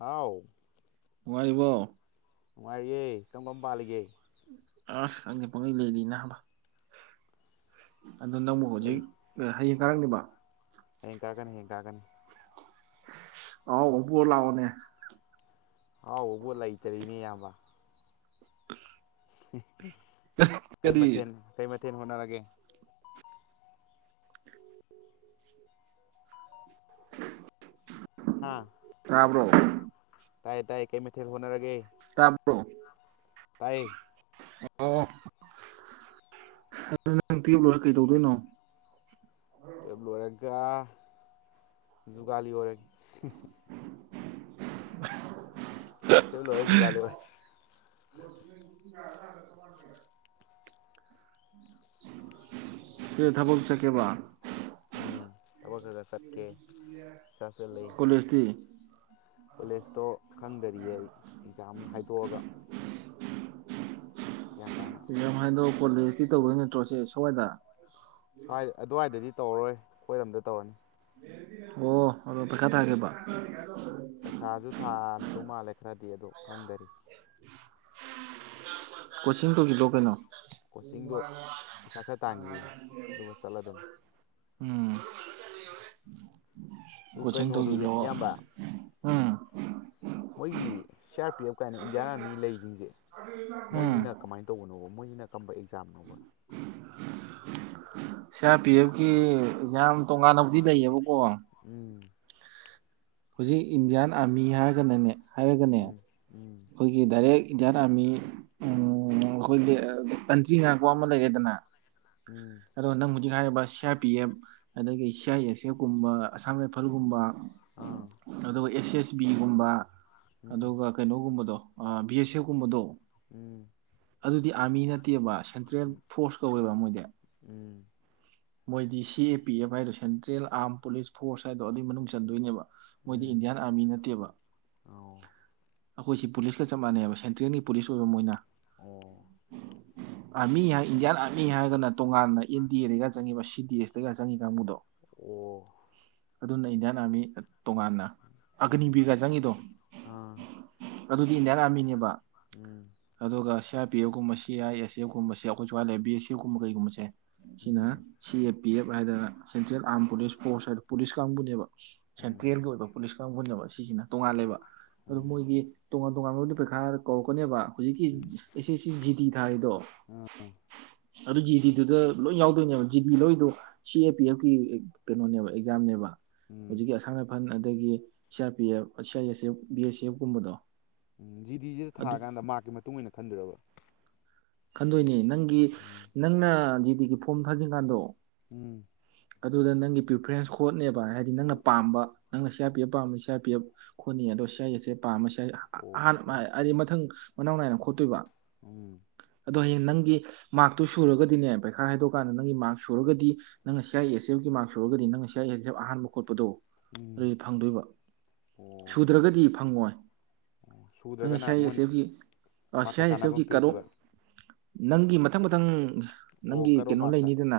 ꯍꯥꯎ ꯅꯨꯡꯉꯥꯏꯔꯤꯕ‌ꯣ ꯅꯨꯡꯉꯥꯏꯔꯤꯌꯦ ꯀꯔꯝ ꯀꯔꯝ ꯄꯥꯜꯂꯤꯒꯦ ꯑꯁ ꯈꯪꯗ‌ꯦ ꯄꯪꯂꯩ ꯂꯩꯔꯤ ꯅꯥꯕ ꯑꯗꯨ ꯅꯪꯕꯨ ꯍꯧꯖꯤꯛ ꯑꯥ ꯍꯥꯌꯦꯡ ꯉꯔꯥꯡꯅꯤꯕ ꯍꯥꯌꯦꯡ ꯀꯥꯔꯛ ꯀꯥꯅꯤ ꯍꯥꯌꯦꯡ ꯀꯥꯔꯛ ꯀꯥꯅꯤ ꯑꯥꯍꯥꯎꯕ ꯄꯨꯔꯥ ꯂꯥꯛ ꯑꯣꯅꯦ ꯍꯥꯎ ꯕꯨ ꯂꯩꯇꯥꯔꯤꯅꯦ ꯏꯌꯥꯝꯕ ꯑ‌ꯦ ꯀꯩ ꯀꯔꯤ ꯃꯊꯦꯜ ꯀꯩ ꯃꯊ‌ꯦ ꯊ‌ꯦꯜ ꯍ‌ꯣꯠ ꯅꯔꯒ‌ꯦ ꯍꯥꯥ ꯇꯥꯕ꯭ꯔꯣ ꯇꯥꯏ ꯇꯥꯏ ꯀꯩ ꯃꯦꯊꯦꯜ ꯍ‌ꯣꯠꯅꯔꯒꯦ ꯇꯥꯕ꯭ꯔꯣ ꯇꯥꯏꯌꯦ ꯑꯣ ꯑꯗꯨ ꯅꯪ ꯇꯨꯌꯦꯞ ꯂꯣꯏꯔ ꯀꯩꯗꯧꯗꯣꯏꯅꯣ ꯇꯨꯋꯦꯜꯕ ꯂꯣꯏꯔꯒ ꯖꯨꯒꯥꯂꯤ ꯑꯣꯏꯔꯒꯦ ꯇꯨꯋꯦꯜꯕ ꯂꯣꯏꯔꯒ ꯖꯨꯒꯥꯂꯤ ꯑꯣꯏꯒꯦ [unintelligible] ꯁꯤ ꯊꯕꯛ ꯆꯠꯀꯦꯕ ꯎꯝ ꯊꯕꯛ ꯈꯔ ꯈꯔ ꯆꯠꯀꯦ ꯀꯣꯂꯦꯖꯇꯤ ꯀꯣꯂꯦꯁꯇꯣ ꯈꯪꯗꯔꯤꯌꯦ ꯑꯩ ꯑꯦꯛꯖꯥꯝ ꯍꯥꯏꯗꯣꯛꯑꯒ [inaudible] ꯒ꯭ꯌꯥꯟ ꯇꯥꯅ ꯏꯖꯥꯝ ꯍꯥꯏꯗꯣ ꯀꯣꯂꯦꯁꯇꯤ ꯇꯧꯔꯣꯏ ꯅꯠꯇ꯭ꯔꯣ ꯁꯦ ꯁ꯭ꯋꯥꯏꯗ ꯁ꯭ꯋꯥꯏ ꯑꯗꯨꯋꯥꯏꯗꯗꯤ ꯇꯧꯔꯔꯣꯏ ꯑꯈꯣꯏ ꯔꯣꯝꯗ ꯇꯧꯔꯅꯤ ꯑꯣ ꯑꯗꯣ ꯄꯩꯈꯥ ꯊꯥꯒꯦꯕ ꯄꯩꯈꯥꯁꯨ ꯊꯥꯗꯣ ꯃꯥꯜꯂꯦ ꯈꯔꯗꯤ ꯑꯗꯣ ꯈꯪꯗꯔꯤ ꯀꯣꯆꯤꯡ ꯇꯧꯖꯤꯂꯣ ꯀꯩꯅꯣ ꯀꯣꯆꯤꯡꯗꯣ ꯄꯩꯁꯥ ꯈꯔ ꯇꯥꯟꯈꯤꯒꯦ ꯑꯗꯨꯒ ꯆꯠꯂꯗꯝ ꯎꯝ ꯑꯗꯨ ꯀꯣꯆꯤꯡ ꯀꯩꯅꯣꯗꯨ ꯇꯧꯖꯤꯜꯂꯣ ꯏꯌꯥꯝꯕ ꯎꯝ ꯃꯣꯏꯒꯤ ꯁꯤ ꯑꯥꯔ ꯄꯤ ꯑꯦꯐ ꯀꯥꯏꯅ ꯏꯟꯗꯤꯌꯥꯟ ꯑꯥ꯭ꫪꯃꯤ ꯂꯩꯁꯤꯡꯁꯦ ꯎꯝ ꯃꯣꯏꯁꯤꯅ ꯀꯃꯥꯏꯅ ꯇꯧꯕꯅꯣꯕ ꯃꯣꯏꯖꯤꯅ ꯀꯔꯝꯕ ꯑꯦꯛꯖꯥꯝꯅꯣꯕ [unintelligible] ꯁꯤ ꯑꯥꯔ ꯄꯤ ꯑꯦꯐꯀꯤ ꯑ‌ꯦꯛꯖꯥꯝ ꯇꯣꯉꯥꯟꯅꯕꯨꯗꯤ ꯂꯩꯌꯦꯕꯀꯣ ꯎꯝ ꯍꯨꯖꯤꯛ ꯏꯟꯗꯤꯌꯥꯟ ꯑꯥꯔꯃꯤ ꯍꯥꯏꯔꯒꯅꯅꯦ ꯍꯥꯏꯔꯒꯅꯦ ꯎꯝ ꯎꯝ ꯑꯩꯈꯣꯏꯒꯤ ꯗꯥꯏꯔꯦꯛ ꯏꯟꯗꯤꯌꯥꯟ ꯑꯥꯔꯃꯤ ꯎꯝ ꯑꯩꯈꯣꯏꯒꯤ ꯀꯟꯇ꯭ꯔꯤ ꯉꯥꯛꯄ ꯑꯃ ꯂꯩꯔꯦꯗꯅ ꯎꯝ ꯑꯗꯣ ꯅꯪꯕꯨ ꯍꯥꯏꯔꯤꯕ ꯁꯤ ꯑꯥꯔ ꯄꯤ ꯑꯦꯐ ꯑꯗꯒꯤ ꯁꯤ ꯑꯥꯏ ꯑꯦꯁ ꯑꯦꯐ ꯀꯨꯝꯕ ꯑꯁꯥꯝ ꯔꯥꯏꯐꯜꯒꯨꯝꯕ ꯑꯥ ꯑꯗꯨꯒ ꯑꯦꯁ ꯑꯦꯁ ꯁꯤ ꯕꯤ ꯏꯒꯨꯝꯕ ꯎꯝ ꯑꯗꯨꯒ ꯒꯨꯝꯕꯗꯣ ꯑꯥ ꯕꯤ ꯑꯦꯁ ꯑꯦꯐꯀꯨꯝꯕꯗꯣ ꯎꯝ ꯑꯗꯨꯗꯤ ꯑꯥꯔꯃꯤ ꯅꯠꯇꯦꯕ ꯑꯁ ꯁꯦꯟꯇ꯭ꯔꯦꯜ ꯐꯣꯔꯁ ꯀꯧꯋꯦꯕ ꯃꯣꯏꯗꯤ ꯎꯝ ꯎꯝ ꯃꯣꯏꯗꯤ ꯁꯤ ꯑꯦ ꯄꯤ ꯑꯦꯐ ꯍꯥꯏꯗꯣ ꯁꯦꯟꯇ꯭ꯔꯦꯜ ꯑꯥꯝ ꯄꯨꯂꯤꯁ ꯐꯣꯔꯁ ꯍꯥꯏꯗꯣ ꯑꯗꯨꯏ ꯃꯅꯨꯡ ꯆꯟꯗꯣꯏꯅꯦꯕ ꯃꯣꯏꯗꯤ ꯎꯝ ꯏꯟꯗꯤꯌꯥꯟ ꯑꯥꯔꯃꯤ ꯅꯠꯇꯦꯕ ꯑꯣ ꯑꯩꯈꯣꯏꯁꯤ ꯄꯨꯂꯤꯁꯀ ꯆꯞ ꯃꯥꯟꯅꯩꯕ ꯁꯦꯟꯇ꯭ꯔꯦꯜꯒꯤ ꯄꯨꯂꯤꯁ ꯑꯣꯏꯕ ꯃꯣꯏꯅ ꯑꯣ [inaudible] ꯑꯥꯔꯃꯤ ꯍꯥꯏ ꯏꯟꯗꯤꯌꯥꯟ ꯑꯥꯔꯃꯤ ꯍꯥꯏꯔꯒꯅ ꯇꯣꯉꯥꯟꯅ ꯑꯦꯟ ꯗꯤ ꯑꯦ [inaudible] ꯆꯪꯉꯤꯕ ꯁꯤ ꯗꯤ ꯑꯦꯁꯇꯒ ꯆꯪꯉꯤ ꯀꯥꯡꯕꯨꯗꯣ ꯑꯣ ꯑꯗꯨꯅ ꯏꯟꯗꯤꯌꯥꯟ ꯑꯥꯔꯃꯤ ꯇꯣꯉꯥꯟꯅ ꯎꯝ ꯑꯒꯅꯤꯕꯤꯔꯒ ꯆꯪꯉꯤꯗꯣ ꯑꯥ ꯑꯗꯨꯗꯤ ꯏꯟꯗꯤꯌꯥꯟ ꯑꯥꯔꯃꯤꯅꯦꯕ ꯎꯝ ꯑꯗꯨꯒ ꯁꯤ R P ꯑꯦꯞꯀꯨꯝꯕ C I A ꯁꯤ ꯑꯦꯞꯀꯨꯝꯕꯁꯦ ꯑꯩꯈꯣꯏ ꯁ꯭ꯋꯥꯏ ꯂꯩ ꯕꯤ ꯑꯦꯁ ꯑꯦꯞꯀꯨꯝꯕ ꯀꯩꯒꯨꯝꯕꯁꯦ ꯁꯤꯅ ꯎꯝ ꯁꯤ ꯑꯦ ꯄꯤ ꯑꯦꯞ ꯍꯥꯏꯗꯅ ꯁꯦꯟꯇ꯭ꯔꯦꯜ ꯑꯥꯝ ꯄꯨꯂꯤꯁ ꯐꯣꯔꯁ ꯍꯥꯏꯗꯅ ꯄꯨꯂꯤꯁ ꯀꯥꯡꯕꯨꯅꯦꯕ ꯎꯝ ꯁꯦꯟꯇ꯭ꯔꯦꯜꯒꯤ ꯑꯣꯏꯕ ꯄꯨꯂꯤꯁ ꯀꯥꯡꯕꯨꯅꯦꯕ ꯁꯤꯁꯤꯅ ꯇꯣꯉꯥꯂꯦꯕ ꯑꯗꯨ ꯎꯝ ꯃꯣꯏꯒꯤ ꯇꯣꯉꯥꯟ-ꯇꯣꯉꯥꯟꯕꯕꯨꯗꯤ ꯄꯩꯈꯥ ꯀꯧꯔꯛꯀꯅꯦꯕ ꯍꯨꯖꯤꯛꯀꯤ ꯎꯝ ꯑꯦꯁꯦꯁꯤ ꯖꯤꯗꯤ ꯇꯥꯥꯔꯤꯗꯣ ꯑꯥ ꯑ ꯑꯗꯨ ꯖꯤ ꯗꯤꯗꯨꯗ ꯂꯣꯏ ꯌꯥꯎꯗꯣꯏꯅꯦꯕ ꯖꯤꯗꯤ ꯂꯣꯏꯗꯣ ꯁꯤ ꯑꯦ ꯄꯤ ꯑꯦꯞꯀꯤ ꯑ ꯀꯩꯅꯣꯅꯦꯕ ꯑꯦꯛꯖꯥꯝꯅꯦꯕ ꯎꯝ ꯍꯧꯖꯤꯛꯀꯤ ꯑꯁꯥꯝ ꯔꯥꯏꯐꯜ ꯑꯗꯒꯤ ꯁꯤ R P F C I S F B S F ꯀꯨꯝꯕꯗꯣ ꯎꯝ ꯖꯤ ꯗꯤꯖ‌ꯦ ꯊꯥꯔꯀꯥꯟꯗ ꯃꯥ꯭ꫪꯛꯀꯤ ꯃꯇꯨꯡ ꯏꯟꯅꯥ ꯈꯟꯗ‌ꯣꯏ ꯔꯥꯕ ꯈꯟꯗꯣꯏꯅ‌ꯦ꯫ ꯅꯪꯒꯤ ꯅꯪꯅ ꯖꯤ ꯒꯤ ꯐꯣꯝ ꯊꯥꯖꯤꯟ ꯀꯥꯟꯗꯣ꯫ ꯎꯝ ꯑꯗꯨꯗ ꯅꯪꯒꯤ ꯄ꯭ꯔꯤꯐꯔꯦꯟꯁ ꯈꯣꯠꯅꯦꯕ ꯍꯥꯏꯗꯤ ꯅꯪꯅ ꯑꯣ ꯄꯥꯝꯕ ꯅꯪꯅ ꯁꯤꯎꯔꯄꯤꯑꯕ ꯄꯥꯝꯃꯤ ꯁꯤꯎꯔꯄꯤꯕ ꯈꯣꯗꯅꯤ ꯑꯗꯣ ꯁꯤ ꯑ ꯑꯥꯁ ꯑꯕ ꯄꯥꯝ ꯑꯍꯥꯟꯕ ꯑꯣꯀꯦ [unintelligible] ꯍꯥꯏꯗꯤ ꯃꯊꯪ ꯃꯅꯥꯎ ꯅꯥꯏꯅ ꯈꯣꯠꯇꯣꯏꯕ ꯎꯝ ꯑꯗꯣ ꯍꯌꯦꯡ ꯅꯪꯒꯤ ꯃꯥꯔꯛꯇꯨ ꯁꯨꯔꯒꯗꯤꯅꯦ ꯄꯩꯈꯥ ꯍꯥꯏꯗꯣꯛꯑꯀꯥꯟꯗ ꯅꯪꯒꯤ ꯃꯥꯔꯛ ꯁꯨꯔꯒꯗꯤ ꯅꯪꯅ ꯁꯤ ꯑꯥꯏ ꯑꯦꯁ ꯑꯦꯐꯒꯤ ꯃꯥꯔꯁ ꯁꯨꯔꯒ ꯅꯪ ꯁꯤ ꯑꯥꯏ ꯑꯦ ꯑꯍꯥꯟꯕ ꯈꯣꯠꯄꯗꯣ ꯎꯝ ꯑꯗꯨꯗꯨ ꯐꯪꯗꯣꯏꯕ ꯑꯣ ꯁꯨꯗ꯭ꯔꯒꯗꯤ ꯐꯪꯉꯣꯏꯣ ꯅꯥꯡꯟ ꯁꯤ ꯁꯨꯗ꯭ꯔꯒꯅ ꯌꯥꯏ ꯑꯥꯁ ꯃꯣꯏꯅ ꯑꯕꯀꯤ ꯃꯥꯔꯛꯀ ꯁꯤꯌꯥ ꯆꯥꯟꯅꯕ ꯑꯁꯦꯐꯀꯤ ꯑꯃ ꯀꯠ ꯑꯣꯕ ꯄꯤꯔꯛꯇꯣꯏꯕ ꯅꯪꯒꯤ ꯃꯊꯪ ꯃꯊꯪ ꯑꯣ ꯅꯪꯒꯤ ꯀꯔꯣ ꯀꯩꯅꯣ ꯃꯥꯔꯛꯇ ꯂꯩꯅꯤꯗꯅ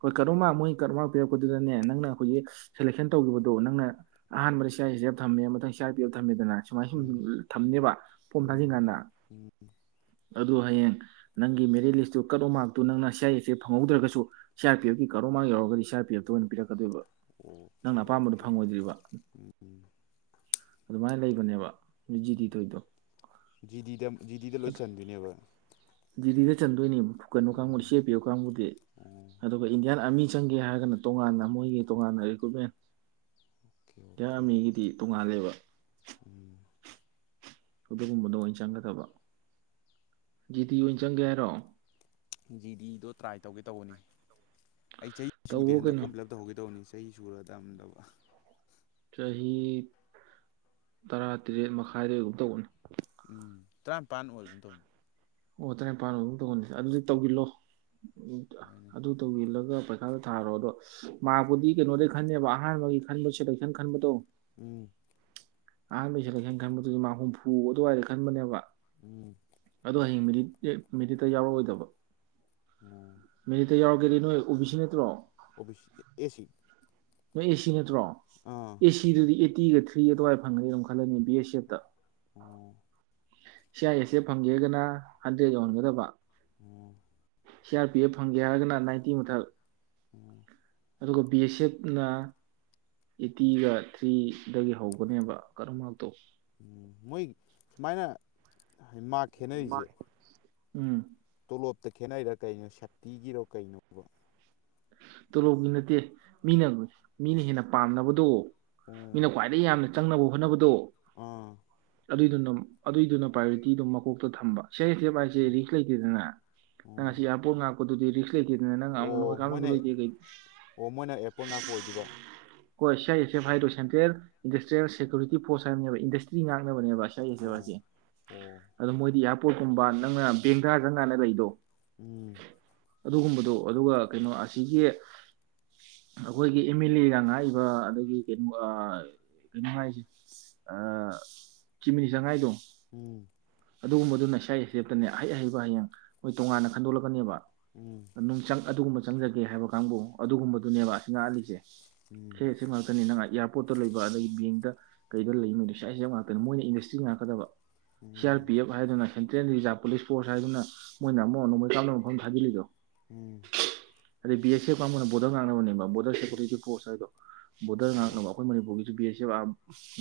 ꯍꯣꯏ ꯀ ꯀꯔ ꯑꯃ ꯃꯣꯏ ꯀꯔꯠ ꯑꯃ ꯄꯤꯔꯛꯄꯗꯨꯗꯅꯦ ꯅꯪꯅ ꯑꯩꯈꯖꯤꯛ ꯁꯦꯂꯦꯛꯁꯟ ꯇꯧꯈꯤꯕꯗꯣ ꯅꯪꯅ ꯑꯍꯥꯟꯕꯗ ꯏꯁꯥꯏ ꯁꯤꯦꯞ ꯊꯝꯃꯦ ꯃꯊꯪ ꯏꯁꯥꯥꯏ ꯄꯤꯔꯞ ꯊꯝꯃꯦꯗꯅ ꯁꯨꯃꯥꯏꯅ ꯁꯨꯝ ꯎꯝ ꯊꯝꯅꯦꯕ ꯄꯣꯝ ꯎꯝ ꯊꯥꯖꯤꯟꯀꯥꯟꯗ ꯎꯝ ꯑꯗꯨ ꯍꯌꯦꯡ ꯅꯪꯒꯤ ꯃꯦꯔꯤꯠ ꯂꯤꯁꯇꯨ ꯀꯠꯂ ꯑꯣ ꯃꯥꯔꯛꯇꯨ ꯅꯪꯅ ꯁꯤ ꯑꯥꯔ ꯑꯦꯐꯁꯦ ꯐꯪꯍꯧꯗ꯭ꯔꯒꯁꯨ ꯁꯤ ꯑꯥꯔ ꯄꯤ ꯑꯦꯐꯀꯤ ꯀꯔꯣꯃ ꯌꯥꯎꯔꯒꯗꯤ ꯁꯤ ꯑꯥꯔ ꯄꯤ ꯑꯦꯐꯇ ꯑꯣꯏꯅ ꯄꯤꯔꯛꯀꯗꯣꯏꯕ ꯅꯪꯅ ꯑꯣꯀꯦ ꯑꯄꯥꯝꯕꯗꯣ ꯑꯣꯀꯦ ꯐꯪꯉꯣꯏꯗ꯭ꯔꯤꯕ ꯎꯝ ꯑꯗꯨꯃꯥꯏꯅ ꯂꯩꯕꯅꯦꯕ ꯍꯧꯔꯤꯖꯤꯇꯤ ꯊꯣꯏꯗꯣ ꯖꯤꯗꯤꯗ ꯖꯤꯗꯤꯗ ꯂꯣꯏ ꯆꯟꯗꯣꯏꯅꯦꯕ ꯗꯤꯜꯂꯤꯗ ꯆꯟꯗꯣꯏꯅꯤ ꯀꯩꯅꯣ ꯀꯥꯡꯕꯨꯗꯤ ꯁꯤ ꯎꯝ ꯑꯦ ꯄꯤ ꯑꯣꯐ ꯀꯥꯡꯕꯨꯗꯤ ꯑꯣꯀꯦ ꯑꯗꯨꯒ ꯏꯟꯗꯤꯌꯥꯟ ꯑꯥꯔꯃꯤ ꯆꯪꯒꯦ ꯍꯥꯏꯔꯒꯅ ꯇꯣꯉꯥꯟꯅ ꯃꯣꯏꯒꯤ ꯇꯣꯉꯥꯟꯅ ꯔꯤꯀ꯭ꯔꯨꯠꯃꯦꯟ ꯏꯟꯗꯤꯌꯟ ꯑꯣꯀꯦ ꯑꯔꯃꯤꯒꯤꯗꯤ ꯇꯣꯉꯥꯟ ꯂꯩꯕ ꯎꯝ ꯑꯗꯨꯒꯨꯝꯕꯗꯣ ꯑꯣꯏꯅ ꯆꯪꯒꯗꯕ ꯖꯤꯗꯤ ꯑꯣꯏꯅ ꯆꯪꯒꯦ ꯍꯥꯏꯔꯣ ꯖꯤꯗꯤꯗꯣ ꯇ꯭ꯔꯥꯏ ꯇꯧꯒꯦ ꯇꯧꯕꯅꯤ ꯑꯩ ꯆꯍꯤ ꯁꯨꯗꯦ ꯇꯧꯋꯣ ꯍꯟꯗꯛ ꯀꯩꯅꯣ ꯐꯣꯝꯤꯂꯞ ꯇꯥꯍꯧꯒꯦ ꯗꯧꯕꯅꯤ ꯆꯩ ꯁꯨꯔ ꯇꯝꯗꯕ ꯆꯍꯤ ꯇꯔꯥꯇꯔꯦꯠ ꯃꯈꯥꯏꯗꯒꯨꯝ ꯇꯧꯕꯅꯤ ꯎꯝ ꯇꯔꯥꯅꯤꯄꯥꯟ ꯑꯣꯏꯒꯨꯝ ꯇꯧꯕꯅꯤ ꯑꯣ ꯇꯔꯥꯅꯤꯄꯥꯟ ꯑꯗꯨꯝ ꯇꯧꯒꯟꯅꯤꯁꯦ ꯑꯗꯨꯗꯤ ꯇꯧꯈꯤꯂꯣ ꯍꯣꯏꯅꯦ ꯑꯗꯨ ꯇꯧꯖꯤꯜꯂꯒ ꯄꯩꯈꯥꯗ ꯊꯥꯔꯣ ꯑꯗꯣ ꯃꯍꯥꯛꯄꯨꯗꯤ ꯀꯩꯅꯣꯗꯒꯤꯩ ꯈꯟꯅꯦꯕ ꯑꯍꯥꯟꯕꯒꯤ ꯈꯟꯕ ꯁꯦꯂꯦꯛꯁꯟ ꯈꯟꯕꯗꯣ ꯎꯝ ꯑꯍꯥꯟꯕꯩ ꯁꯦꯂꯦꯛꯁꯟ ꯈꯟꯕꯗꯨꯗꯤ ꯃꯥ ꯍꯨꯝꯐꯨ ꯑꯗꯨꯋꯥꯏꯗ ꯈꯟꯕꯅꯦꯕ ꯎꯝ ꯑꯗꯣ ꯍꯌꯦꯡ ꯃꯦꯔꯤꯠ ꯃꯦꯔꯤꯠꯇ ꯌꯥꯎꯔꯛꯑꯣꯏꯗꯕ ꯑꯣ ꯃꯦꯔꯤꯇꯥ ꯌꯥꯎ ꯍꯥꯏꯗꯤ ꯅꯣꯏ ꯑꯣꯕꯤꯁꯤ ꯅꯇ꯭ꯔꯣ ꯑꯣꯕꯤ ꯑꯦꯁꯤꯅꯤ ꯅꯣꯏ ꯑꯦꯁꯤ ꯅꯠꯇ꯭ꯔꯣ ꯑꯦꯁꯤꯗꯨꯗꯤ ꯑꯥꯇꯤꯒ ꯊ꯭ꯔꯤ ꯑꯗꯨꯋꯥꯏ ꯐꯪꯒꯅꯤ ꯑꯗꯨꯝ ꯈꯜꯂꯅꯤ ꯕꯤ ꯑꯦꯁ ꯑꯦꯐꯇ ꯎꯝ ꯁꯤ ꯑꯥꯏ ꯑꯦꯁ ꯑꯦ ꯐꯪꯒꯦꯒꯅ ꯍꯟꯗ꯭ꯔꯦꯗ ꯌꯧꯍꯟꯒꯗꯕ ꯑꯣ ꯁꯤ ꯑꯥꯔ ꯄꯤ ꯑꯦꯐ ꯐꯪꯒꯦ ꯍꯥꯏꯔꯒꯅ ꯅꯥꯏꯟꯇꯤ ꯃꯊꯛ ꯎꯝ ꯑꯗꯨꯒ ꯕꯤ ꯑꯦꯁ ꯑꯦꯐꯅ ꯑꯦꯠꯇꯤꯒ ꯊ꯭ꯔꯤꯗꯒꯤ ꯍꯧꯒꯅꯦꯕ ꯀꯔ ꯃꯔꯛꯇꯣ ꯎꯝ ꯃꯣꯏ ꯁꯨꯃꯥꯏꯅ ꯍꯥꯏ ꯃꯥ ꯈꯦꯠꯅꯔꯤꯁꯦ ꯎꯝ ꯀꯣꯞꯇ ꯈꯦꯠꯅꯩꯔꯥ ꯀꯩꯅꯣ ꯁꯛꯇꯤꯒꯤꯔꯣ ꯀꯩꯅꯣꯕ ꯇꯣꯂꯣꯞꯕꯤ ꯅꯠꯇꯦ ꯃꯤꯅ ꯃꯤꯅ ꯍꯦꯟꯅ ꯄꯥꯝꯅꯕꯗꯣ ꯃꯤꯅ ꯈ꯭ꯋꯥꯏꯗꯒꯤ ꯌꯥꯝꯅ ꯆꯪꯅꯕ ꯍꯣꯠꯅꯕꯗꯣ ꯑꯣꯥ ꯑꯗꯨꯏꯗꯨꯅ ꯑꯗꯨꯏꯗꯨꯅ ꯄ꯭ꯔꯥꯏꯌꯣꯔꯤꯇꯤꯗꯨꯝ ꯃꯀꯣꯛꯇ ꯊꯝꯕ ꯆꯩꯁꯦꯕꯥ ꯍꯥꯏꯁꯦ ꯔꯤꯛꯁ ꯂꯩꯇꯦꯗꯅ ꯅꯪ ꯎꯝ ꯉꯁꯤ ꯏꯌꯥꯔꯄꯣꯔꯠ ꯉꯥꯛꯄꯗꯨꯗꯤ ꯔꯤꯛꯁ ꯑꯃ ꯑꯣ ꯃꯣꯏꯅ ꯑꯣ ꯃꯣꯏꯅ ꯑꯦꯛꯄꯣꯔ ꯉꯥꯛꯄ ꯑꯣꯏꯗꯕ ꯍꯣꯏ ꯁꯤ ꯑꯥꯏ ꯑꯦꯁ ꯑꯦꯐ ꯍꯥꯏꯔꯣ ꯁꯦꯟꯇ꯭ꯔꯦꯜ ꯏꯟꯗꯁꯇ꯭ꯔꯤꯌꯦ ꯁꯦꯀ꯭ꯌꯨꯔꯤꯇꯤ ꯐꯣꯔꯁ ꯍꯥꯏꯕꯅꯦꯕ ꯏꯟꯗꯁꯇ꯭ꯔꯤ ꯉꯥꯛꯅꯕꯅꯦꯕ ꯥꯏꯁꯦ ꯑꯣ ꯋꯥꯁꯦ ꯑꯣ ꯑꯗꯣ ꯃꯣꯏꯗꯤ ꯌꯥꯝ ꯄꯣꯠꯀꯨꯝꯕ ꯅꯪꯅ ꯕꯦꯡ ꯊꯥꯖꯪ ꯀꯥꯟꯅ ꯂꯩꯗꯣ ꯎꯝ ꯑꯗꯨꯒꯨꯝꯕꯗꯣ ꯑꯗꯨꯒ ꯀꯩꯅꯣ ꯑꯁꯤꯒꯤꯒꯤ ꯑꯩꯈꯣꯏꯒꯤ ꯑꯦꯝ ꯑꯦꯜ ꯑꯦꯒ ꯉꯥꯛꯏꯕ ꯑꯗꯒꯤ ꯀꯩꯅꯣ ꯀꯩꯅꯣ ꯍꯥꯏꯥꯏꯁꯦ ꯆꯤꯞ ꯃꯤꯅꯤꯁꯇꯔ ꯉꯥꯏꯗꯣ ꯎꯝ ꯑꯗꯨꯒꯨꯝꯕꯗꯨꯅ ꯏꯁꯥꯥꯏꯁꯦꯞꯇꯅꯦ ꯑꯍꯩ ꯑꯍꯩꯕ ꯍꯌꯦꯡ ꯃꯣꯏ ꯇꯣꯉꯥꯟꯅ ꯈꯟꯗꯣꯛꯂꯛꯀꯅꯦꯕ ꯎꯝ ꯅꯨꯡꯆꯪ ꯑꯗꯨꯒꯨꯝꯕ ꯆꯪꯖꯒꯦ ꯍꯥꯏꯕ ꯀꯥꯡꯕꯨ ꯑꯗꯨꯒꯨꯝꯕꯗꯨꯅꯦꯕ ꯑꯁꯤ ꯉꯥꯛꯍꯜꯂꯤꯁꯦ ꯎꯝ ꯑꯁꯦꯡ ꯑꯥꯁꯦꯡꯕ ꯉꯥꯛꯇꯥꯅꯦ ꯄꯣꯠꯇ ꯂꯩꯕ ꯑꯗꯒꯤ ꯕꯦꯡꯗ ꯀꯩꯗ ꯂꯩꯕ ꯃꯣꯏꯗ ꯁꯋꯥꯏ ꯁꯥ ꯉꯥꯛꯇꯅꯤ ꯃꯣꯏꯅ ꯏꯟꯗꯁꯇ꯭ꯔꯤ ꯉꯥꯛꯀꯗꯕ ꯁꯤ ꯑꯥꯔ ꯄꯤ ꯑꯦꯐ ꯍꯥꯏꯗꯨꯅ ꯁꯦꯟꯇ꯭ꯔꯦꯜ ꯔꯤꯖꯥꯕ ꯄꯨꯂꯤꯁ ꯐꯣꯔꯁ ꯍꯥꯏꯗꯨꯅ ꯃꯣꯏꯅ ꯑꯃꯨꯛ ꯅꯣꯡꯃꯩ ꯀꯥꯞꯅꯕ ꯃꯐꯝ ꯊꯥꯖꯤꯜꯂꯤꯗꯣ ꯎꯝ ꯑꯗ ꯕꯤ ꯑꯦꯁ ꯑꯦꯐ ꯀꯪꯕꯨꯅ ꯕꯣꯔꯗꯔ ꯉꯥꯛꯅꯕꯅꯦꯕ ꯕꯣ ꯁꯦꯀꯨꯔꯤꯇꯤ ꯐꯣꯔꯁ ꯕꯣꯔꯗꯔ ꯑꯣ ꯉꯥꯛꯅꯕ ꯑꯩꯈꯣꯏ ꯃꯅꯤꯄꯨꯔꯒꯤꯁꯨ ꯁꯤꯕ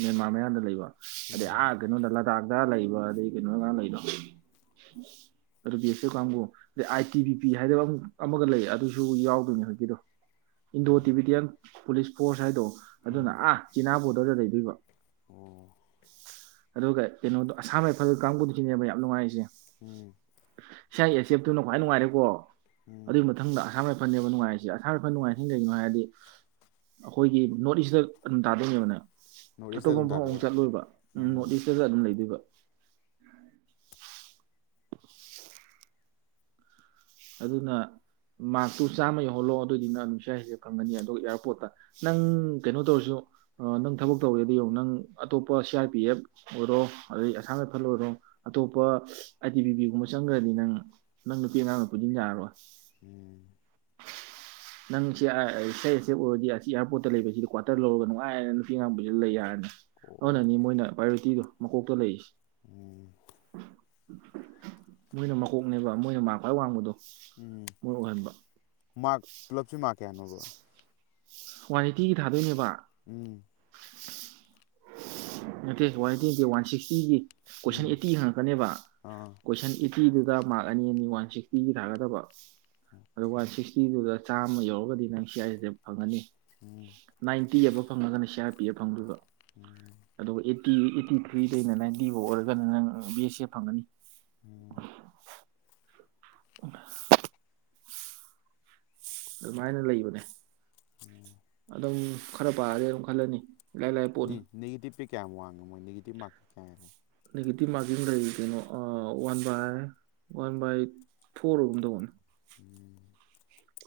ꯃꯦꯟꯃꯥꯔ ꯃꯌꯥꯗ ꯂꯩꯕ ꯎꯝ ꯑꯥ ꯀꯩꯅꯣꯗ ꯂꯥꯗꯥꯛꯇ ꯂꯩꯕ ꯑꯗꯩ ꯀꯩꯅꯣꯒ ꯉꯔꯥꯡ ꯂꯩꯗꯣ ꯑꯗꯨ ꯕꯤ ꯑꯦꯁ ꯑꯦꯐ ꯀꯥꯡꯕꯨ ꯑꯗꯩ ꯑꯥꯏ ꯇꯤ ꯕꯤ ꯄꯤ ꯍꯥꯏꯕ ꯑꯃ ꯑꯃꯒ ꯂꯩ ꯑꯗꯨꯁꯨ ꯌꯥꯎꯗꯣꯏꯅꯦ ꯍꯧꯖꯤꯛꯀꯤꯗꯣ ꯏꯟꯗꯣ ꯎꯝ ꯇꯤꯕꯤꯇꯤꯌꯥꯟ ꯄꯨꯂꯤꯁ ꯐꯣꯔꯁ ꯍꯥꯏꯗꯣ ꯑꯗꯨꯅ ꯎꯝ ꯑ ꯆꯤꯅꯥ ꯕꫭ ꯇꯗ ꯂꯩꯗꫭꯏꯕ ꯑꯣ ꯑꯗꯨꯒ ꯀꯩꯅꯣꯗꯣ ꯑꯁꯥꯝ ꯔꯥꯏ [unintelligible] ꯀꯥꯡꯕꯨꯁꯤꯅꯦꯕ ꯌꯥꯝ ꯅꯨꯡꯉꯥꯏꯔꯤꯁꯦ ꯎꯝ ꯁꯤ ꯑꯥꯏ ꯑꯦꯁ ꯑꯦꯐ ꯇꯨꯅ ꯈ꯭ꯋꯥꯏ ꯅꯨꯡꯉꯥꯏꯔꯦꯀꯣ ꯎꯝ ꯑꯗꯨꯒꯤ ꯃꯊꯪꯗ ꯑꯁꯥꯝ ꯔꯥꯏ ꯐꯟ ꯅꯦꯕꯥ ꯅꯨꯡꯉꯥꯏꯔꯤꯁꯦ ꯑꯁꯥꯝ ꯔꯥꯏꯐꯜꯅ ꯅꯨꯡꯉꯥꯏꯔꯤꯁꯦ ꯀꯩꯒꯤꯅꫭ ꯍꯥꯏꯔꯗꯤꯒꯤ ꯑꯩꯈꯣꯏꯒꯤ ꯅꯣꯔꯠ ꯏꯁꯇ ꯑꯗꯨꯝ ꯇꯥꯗꫭꯏꯅꯦꯕ ꯅꯪ ꯅꯣꯔꯠ ꯏꯁꯇ ꯑꯇꯣꯞꯄ ꯑꯗꯨꯝ ꯃꯐꯝ ꯑꯃꯨꯛ ꯇꯥꯗꯣꯏꯕ ꯆꯠꯂꯣꯏꯕ ꯎꯝ ꯅꯣꯔꯠ ꯏꯁꯇꯗ ꯑꯗꯨꯝ ꯂꯩꯗꯣꯏꯕ ꯑꯗꯨꯅ ꯃꯥꯛꯇꯨ ꯆꯥꯝꯃ ꯌꯧꯍꯜꯂꯣ ꯑꯗꯨꯑꯣꯏꯗꯤ ꯅꯪ ꯑꯗꯨꯝ ꯁꯤ ꯑꯥꯏ ꯑꯦꯁ ꯑꯦꯐ ꯐꯪꯒꯅꯤ ꯑꯗꯨꯒ ꯏꯌꯥꯔꯄꯣꯔꯠꯇ ꯅꯪ ꯀꯩꯅꯣ ꯇꯧꯔꯁꯨ ꯅꯪ ꯊꯕꯛ ꯇꯧꯔꯦꯗꯤ ꯌꯦꯡꯉꯨ ꯅꯪ ꯑꯇꯣꯞꯄ ꯁꯤ ꯑꯥꯔ ꯄꯤ ꯑꯦꯐ ꯑꯣꯏꯔꯣ ꯑꯗꯩ ꯑꯁꯥꯝ ꯔꯥꯏꯐꯜ ꯑꯣꯏꯔꯣ ꯑꯇꯣꯞꯄ ꯑꯥꯏ ꯇꯤ ꯄꯤ ꯄꯤ ꯒꯨꯝꯕ ꯆꯪꯈ꯭ꯔꯗꯤ ꯅꯪ ꯅꯪ ꯅꯨꯄꯤ ꯑꯉꯥꯡ ꯄꯨꯖꯤꯟ ꯌꯥꯥꯔꯔꯣꯏ ꯎꯝ ꯅꯪ C I C I S F ꯑꯣꯏꯔꯗꯤ ꯑꯁꯤ ꯏꯌꯥꯔꯄꯣꯔꯠꯇ ꯂꯩꯕꯁꯤꯗꯤ ꯀ꯭ꯋꯥꯇꯔ ꯂꯧꯔꯒ ꯅꯨꯡꯉꯥꯏꯅ ꯅꯨꯄꯤ ꯑꯉꯥꯡ ꯄꯨꯁꯤꯜꯗ ꯂꯩ ꯌꯥꯔꯅꯤ ꯑꯣ ꯑꯗꯨꯅꯅꯤ ꯃꯣꯏꯅ ꯄ꯭ꯔꯥꯏꯌꯣꯔꯤꯇꯤꯗꯣ ꯃꯀꯣꯛꯇ ꯂꯩꯔꯤꯁꯦ ꯎꯝ ꯃꯣꯏꯅ ꯃꯀꯣꯛꯅꯦꯕ ꯃꯣꯏꯅ ꯃꯥꯔꯛ ꯈ꯭ꯋꯥꯏ ꯋꯥꯡꯕ ꯗꯣ ꯃꫭꯏ ꯑꯣꯏꯍꯟꯕ ꯃꯥꯛ ꯄꯨꯂꯞꯁꯤ ꯃꯥꯛ ꯀꯌꯥꯅꯣꯕ ꯋꯥꯟ ꯑꯩꯇꯤꯒꯤ ꯊꯥꯗꯣꯏꯅꯦꯕ ꯎꯝ ꯏꯝ ꯅꯠꯇꯦ ꯋꯥꯟ ꯑꯩꯇꯤꯒꯤ ꯅꯠꯇꯦ ꯋꯥꯟ ꯁꯤꯛꯁꯇꯤꯒꯤ ꯀꯣꯏꯁꯟ ꯎꯝ ꯑꯦꯠꯇꯤ ꯍꯪꯉꯛꯀꯅꯦꯕ ꯑꯥ ꯀꯣꯏꯁꯟ ꯑꯦ ꯇꯤꯗꯨꯗ ꯃꯥꯔꯛ ꯑꯅꯤ ꯑꯅꯤ ꯋꯥꯟ ꯁꯤꯛꯁꯇꯤꯒꯤ ꯊꯥꯒꯗꯕ ꯑꯗ ꯑꯣꯀꯦ ꯋꯥꯟ ꯁꯤꯁꯇꯤꯗꯨꯗ ꯆꯥꯝꯃ ꯌꯧꯔꯒꯗꯤ ꯅꯪ ꯁꯤ ꯑꯥꯏ ꯑꯦꯁ ꯑꯦꯐ ꯐꯪꯉꯅꯤ ꯎꯝ ꯇꯤ ꯑꯕꯕ ꯐꯪꯉꯒꯅ ꯅꯪ ꯁꯤ ꯑꯥꯔ ꯄꯤ ꯑꯦꯐ ꯐꯪꯗꯣꯏꯕ ꯎꯝ ꯑꯗꯨꯒ ꯑꯩꯠꯇꯤ ꯑꯩꯠꯇꯤ ꯊ꯭ꯔꯤꯗꯩꯅ ꯅꯥꯏꯟꯇꯤ ꯐꯥꯎ ꯑꯣꯏꯔꯒꯅ ꯅꯪ ꯕꯤ ꯑꯦꯁ ꯑꯦꯐ ꯐꯪꯒꯅꯤ [unintelligible] [inaudible] ꯑꯗꯨꯃꯥꯏꯅ ꯂꯩꯕꯅꯦ ꯎꯝ ꯑꯗꯨꯝ ꯈꯔ ꯄꯥꯔꯗꯤ ꯑꯗꯨꯝ ꯈꯜꯂꯅꯤ ꯏꯂꯥꯏ ꯂꯥꯏ ꯅꯦ ꯄꯣꯠꯅꯤ ꯅꯦꯒꯦꯇꯤꯚ ꯀꯌꯥꯝ ꯋꯥꯡꯒꯦ ꯃꯣꯏ ꯅꯦꯒꯦꯇꯤꯞ ꯃꯥꯔꯛꯀꯤꯡ ꯀꯌꯥ [unintelligible] ꯅꯦꯒꯦꯇꯤꯞ ꯃꯥꯔꯀꯤꯡ ꯂꯩ ꯀꯩꯅꯣ one by one by four ꯑꫭꯏꯒꯨꯝ ꯇꯧꯕꯅꯤ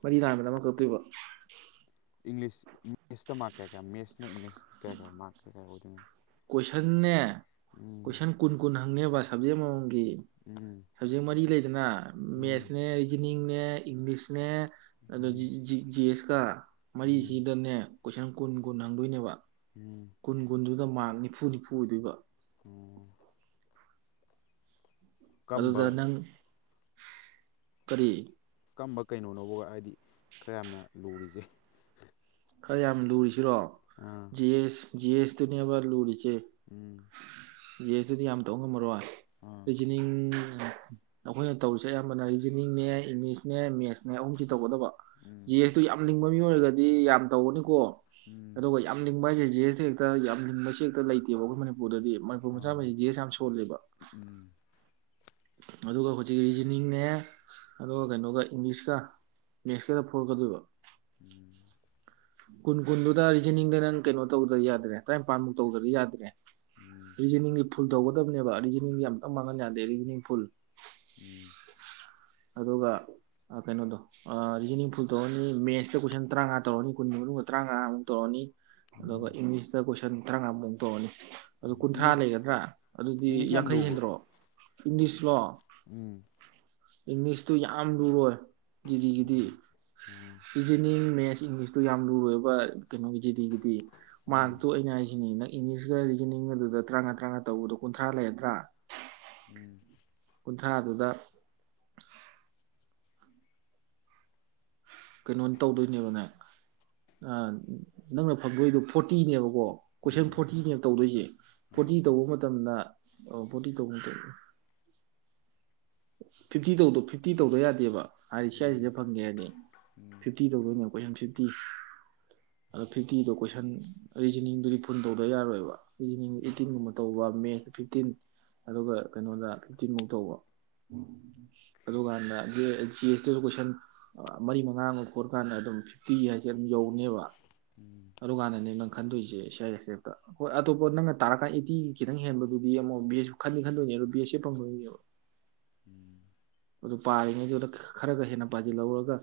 ꯃꯔꯤ ꯂꯥꯟꯕꯗ ꯑꯃ ꯀꯛꯇꯣꯏꯕ ꯏꯪꯂꯤꯁꯦꯇ ꯃꯛ ꯀꯦ ꯅꯣ ꯏꯪꯂꯤꯁ ꯀꯌꯥ ꯀꯌꯥ ꯃꯥꯔ ꯀꯌꯥ ꯀꯌꯥ ꯑꯣꯏ꯫ [inaudible] ꯀꯣꯏꯁꯟꯅꯦ ꯀꯣꯢꯁꯟ ꯀꯨꯟ ꯀꯨꯟ ꯍꯥꯏ ꯍꯪꯉꯦꯕ ꯁꯖꯦꯛ ꯑꯃ ꯃꯃ ꯎꯝ ꯁꯕꯖꯦꯛ ꯃꯔꯤ ꯂꯩ ꯅꯥ ꯎꯝ ꯃꯦꯠꯅꯦ ꯔꯤꯖꯅꯤꯡ ꯅꯦ ꯏꯪꯂꯤꯁꯅꯦ ꯑꯗꯣ ꯖꯤ ꯑꯦꯁ ꯆꯥ ꯎꯝ ꯎꯝ ꯃꯔꯤꯁꯤꯗꯅꯦ ꯀꯣꯏꯁꯟ ꯀꯨꯟ ꯀꯨꯟ ꯍꯪꯗꯣꯏꯅꯦꯕ꯫ ꯎꯝ ꯀꯨꯟꯀꯨꯟꯗꯨ ꯑꯗ‌ꯣ ꯃꯥꯥꯟ ꯅꯤꯐꯨ ꯅꯤꯐꯨ ꯑꯣꯏꯗꯣꯏꯕ ‌ꯑꯣ‌꯬꯬ ꯑꯗꯨꯗ ꯅꯪ ꯀꯔꯤ ꯀꯝꯕ ꯀꯩꯅꯣꯅꯣꯕ ꯍꯥꯏꯗꯤ ꯈꯔ ꯌꯥꯝꯅ ꯂꯨꯔꯤꯁꯦ ꯈꯔ ꯌꯥꯝ ꯂꯨꯔꯤꯁꯦ꯫ ꯁꯤꯔꯣ ꯑꯥ ꯖꯤ ꯑꯦꯁ ꯖꯤ ꯑꯦꯁ ꯇꯨꯅꯦꯕ ꯂꯨꯔꯤꯁꯤ ꯎꯝ ꯖꯤ ꯑꯦꯁꯇꯨꯗꯤ ꯌꯥꯝ ꯇꯧ ꯉꯝꯃꯔꯣꯏ꯫ ꯑꯥ ꯔꯤꯖꯟꯅꯤꯡ ꯑꯩꯈꯣꯏꯅ ꯇꯧꯔꯤꯁꯦ ꯑꯌꯥꯝꯕꯅ ꯔꯤꯖꯟꯅꯤꯡꯅꯦ ꯏꯪꯂꯤꯁꯅꯦ ꯃꯦꯠꯁꯅꯦ ꯑꯍꯨꯝꯁꯤ ꯇꯧꯒꯗꯕ ꯎꯝ ꯖꯤ ꯑꯦꯁꯇꯣ ꯌꯥꯝ ꯂꯤꯡ ꯃꯤ ꯑꯣꯏꯔꯒꯗꯤ ꯌꯥꯝ ꯇꯧꯕꯥꯅꯤꯀ‌ꯣ ꯎꯝ ꯑꯗꯨꯒ ꯌꯥꯝ ꯂꯤꯡꯕ ꯍꯥꯏꯁꯦ꯫ ꯖꯤ ꯑꯦꯁ ꯍꯦꯛꯇ ꯌꯥꯝ ꯂꯤꯡꯕꯕꯁꯦ ꯍꯦꯛꯇ ꯂꯩꯇꯦꯕ ꯑꯩꯈꯣꯏ ꯃꯅꯤꯄꯨꯔꯗꯗꯤ꯫ ꯃꯅꯤꯄꯨꯔ ꯑꯥ ꯃꯆꯥ ꯒꯩꯁꯦ ꯖꯤ ꯑꯦꯁ ꯌꯥꯝ ꯁꯣꯜꯂꯦꯕ ꯎꯝ ꯑꯗꯨꯒ ꯍꯧꯖꯤꯛ ꯔꯤꯖꯅꯤꯡꯅꯦ ꯑꯗꯨꯒ ꯀꯩꯅꯣꯒ ꯏꯪꯂꯤꯁꯀ ꯃꯦꯠꯁꯀꯗ ꯐꯨꯒꯠꯀꯗꯣꯏꯕ꯫ ꯎꯝ ꯀꯨꯟ ꯀꯨꯟꯗꯨꯗ ꯔꯤꯖꯅꯤꯡꯗ ꯅꯪ ꯀꯩꯅꯣ ꯇꯧꯗ꯭ꯔꯗꯤ ꯌꯥꯗ꯭ꯔꯦ ꯇꯔꯥꯅꯤꯄꯥꯟꯃꯨꯛ ꯇꯧꯗ꯭ꯔꯗꯤ ꯌꯥꯗ꯭ꯔꯦ ꯎꯝ ꯔꯤꯖꯅꯤꯡꯒꯤ ꯐꯨꯜ ꯇꯧꯒꯗꯕꯅꯦꯕ ꯔꯤꯖꯅꯤꯡꯗꯤ ꯌꯥꯝꯄꯥꯛ ꯃꯥꯡꯍꯟ ꯌꯥꯗꯦ ꯔꯤꯖꯅꯤꯡ ꯐꯨꯜ ꯎꯝ꯫ ꯑꯗꯨꯒ ꯀꯩꯅꯣꯗꯣ ꯔꯤꯖꯅꯤꯡ ꯐꯨꯜ ꯇꯧꯔꯅꯤ ꯃꯦꯠꯁꯇ ꯀꯣꯏꯁꯟ ꯇꯔꯥꯃꯉꯥ ꯇꯧꯔꯅꯤ ꯀꯨꯟꯒꯤ ꯃꯅꯨꯡꯗ ꯇꯔꯥꯃꯉꯥꯃꯨꯛ ꯇꯧꯔꯅꯤ ꯑꯗꯨꯒ ꯎꯝ ꯏꯪꯂꯤꯁꯇ ꯀꯣꯏꯁꯟ ꯇꯔꯥꯃꯉꯥꯃꯨꯛꯃꯨꯛ ꯇꯧꯔꯅꯤ꯫ ꯑꯗꯨ ꯎꯝ ꯀꯨꯟꯊ꯭ꯔꯥ ꯏꯪꯂꯤꯁ ꯂꯩꯔꯗ꯭ꯔꯥ ꯑꯗꯨꯗꯤ ꯏꯪꯂꯤꯁ ꯌꯥꯝ ꯌꯥꯡꯈꯩ ꯂꯨꯕ꯭ꯔꯣ ꯍꯦꯟꯗ꯭ꯔꯣ ꯏꯪꯂꯤꯁꯂꯣ? ꯎꯝ ꯏꯪꯂꯤꯁ ꯇꯨ ꯌꯥꯝ ꯂꯨꯔꯣꯏ ꯄꯤꯖꯤꯒꯤꯗꯤ ꯎꯝ ꯎꯝ ꯔꯣꯖꯅꯤꯡ ꯃꯦꯠꯁ ꯑꯩꯁ ꯏꯪꯂꯤꯁꯇꯣ ꯌꯥꯝ ꯂꯨꯔꯣꯏꯕ ꯀꯩꯅꯣꯒꯤ ꯄꯤꯖꯤꯒꯤꯗꯤ꯫ ꯎꯝ ꯃꯥꯔꯛꯇꯣ ꯑꯩꯅ ꯍꯥꯏꯁꯤꯅꯤ ꯅꯪ ꯏꯪꯂꯤꯁꯀ ꯔꯤꯖꯅꯤꯡꯒꯗꯨꯗ ꯇꯔꯥꯉꯥ ꯇꯔꯥꯉꯥ ꯇꯧꯕꯗꯣ ꯀꯨꯟꯊ꯭ꯔꯥ ꯂꯩꯔꯗ꯭ꯔꯥ ꯀꯨꯟꯊ꯭ꯔꯥꯗꯨꯗ ꯀꯩꯅꯣꯅꯤ ꯇꯧꯗꯣꯏꯅꯦꯕ ꯅ ꯅꯪꯅ ꯐꯪꯗꯣꯏꯗꯣ ꯐꯣꯔꯇꯤꯅꯦꯕꯀꯣ ꯎꯝ ꯀꯣꯏꯁꯟ ꯎꯝ ꯐꯣꯔꯇꯤꯅꯦ ꯇꯧꯗꯣꯏꯁꯦ ꯐꯣꯔꯇꯤ ꯑꯥ ꯇꯧꯕ ꯃꯇꯝꯗ [unintelligible] ꯐꯤꯐꯇꯤ ꯇꯧꯗꯣ ꯐꯤꯐꯇꯤ ꯇꯧꯗ ꯌꯥꯗꯦꯕ ꯍꯥꯏꯗꯤ ꯁꯤꯌꯥꯏꯗ ꯎꯝ ꯐꯪꯒꯦ ꯍꯥꯏꯔꯗꯤ ꯎꯝ ꯐꯤꯐꯇꯤ ꯇꯧꯗꯣꯏꯅꯦ ꯀꯣꯏꯁꯟ ꯐꯤꯐꯇꯤ ꯑꯗꯣ ꯐꯤꯐꯇꯤꯗꯣ ꯀꯣꯏꯁꯟ ꯔꯤꯖꯅꯤꯡꯗꯨꯗꯤ ꯐꯨꯟ ꯇꯧꯗ ꯌꯥꯔꯣꯏꯕ ꯔꯤꯖꯅꯤꯡꯗꯨ ꯑꯩꯠꯇꯤꯟꯒꯨꯝꯕ ꯇꯧꯕ ꯃꯦꯠꯗ ꯐꯤꯞꯇꯤꯟ ꯑꯗꯨꯒ ꯀꯩꯅꯣꯗ ꯐꯤꯞꯇꯤꯟꯃꯨꯛ ꯇꯧꯕ꯫ ꯑꯗꯨꯀꯥꯟꯗ ꯖꯤ ꯑꯦꯁꯇꯁꯨ ꯀꯣꯏꯁꯟ ꯃꯔꯤ ꯃꯉꯥ ꯑꯃꯛ ꯈꯣꯠꯀꯥꯟꯗ ꯑꯗꯨꯝ ꯐꯤꯐꯇꯤ ꯍꯥꯏꯁꯦ ꯑꯗꯨꯝ ꯌꯧꯅꯦꯕ ꯑꯗꯨꯀꯥꯟꯗꯅꯦ ꯅꯪ ꯈꯟꯗꯣꯏꯁꯦ ꯁꯤ ꯑꯥꯏ ꯑꯦꯁꯦꯇ ꯍꯣꯏ ꯑꯇꯣꯞꯄ ꯅꯪꯅ ꯇꯥꯔꯀꯥꯟꯗ ꯑꯩꯠꯇꯤ ꯈꯤꯇꯪ ꯍꯦꯟꯕꯗꯨꯗꯤ ꯑꯃꯨꯛ ꯕꯤ ꯑꯦꯁ ꯈꯟꯅꯤ ꯈꯟꯗꯣꯏꯅꯦ ꯑꯗꯣ ꯕꯤ ꯑꯦꯁꯁꯦ ꯐꯪꯗꯣꯏꯅꯦꯕ꯫ ꯎꯝ ꯑꯗꯨ ꯄꯥꯔꯤꯉꯩꯗꯨꯗ ꯈꯔꯒ ꯍꯦꯟꯅ ꯄꯥꯁꯤꯜ ꯍꯧꯔꯒ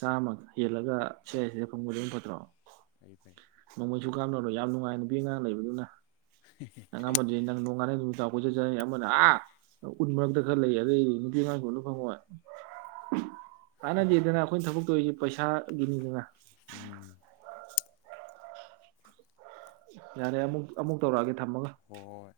ꯆꯥꯝꯃ ꯍꯦꯜꯂꯒ ꯁꯤ ꯑꯥꯏ ꯁꯦꯞ ꯐꯪꯕꯗꯨꯅ ꯐꯠꯇ꯭ꯔꯣ꯫ ꯐꯩ ꯐꯩ ꯅꯣꯡꯃꯩꯁꯨ ꯀꯥꯞ [unintelligible] ꯑꯣ ꯌꯥꯝ ꯅꯨꯡꯉꯥꯏ ꯅꯨꯄꯤ ꯑꯉꯥꯡ ꯂꯩꯕꯅꯤꯅ꯫ ꯅꯪ ꯑꯃꯗꯤ ꯅꯪ ꯅꯣꯡꯉꯥꯟ ꯕꯗꯒꯤ ꯅꯨꯃꯤꯠ ꯇꯥꯐꯥ ꯀꯣꯆꯠ ꯆꯠꯂꯅꯤ ꯑꯃꯅ ꯑꯥ ꯎꯟ ꯃꯔꯛꯇ ꯈꯔ ꯂꯩ ꯑꯗꯩꯗꯤ ꯅꯨꯄꯤ ꯑꯉꯥꯡꯁꯨ ꯍꯣꯢ ꯍꯣꯢ ꯀꯥꯟꯅꯗꯦꯗꯅ ꯑꯩꯈꯣꯏꯅ ꯊꯕꯛ [unintelligible] ꯄꯩꯁꯥꯒꯤꯅꯤꯗꯅ ꯎꯝ꯫ ꯌꯥꯔꯦ ꯑꯃꯨꯛ ꯑꯃꯨꯛ ꯇꯧꯔꯛꯑꯒꯦ ꯊꯝꯃꯒ ꯍꯣ ꯍꯣꯏ꯫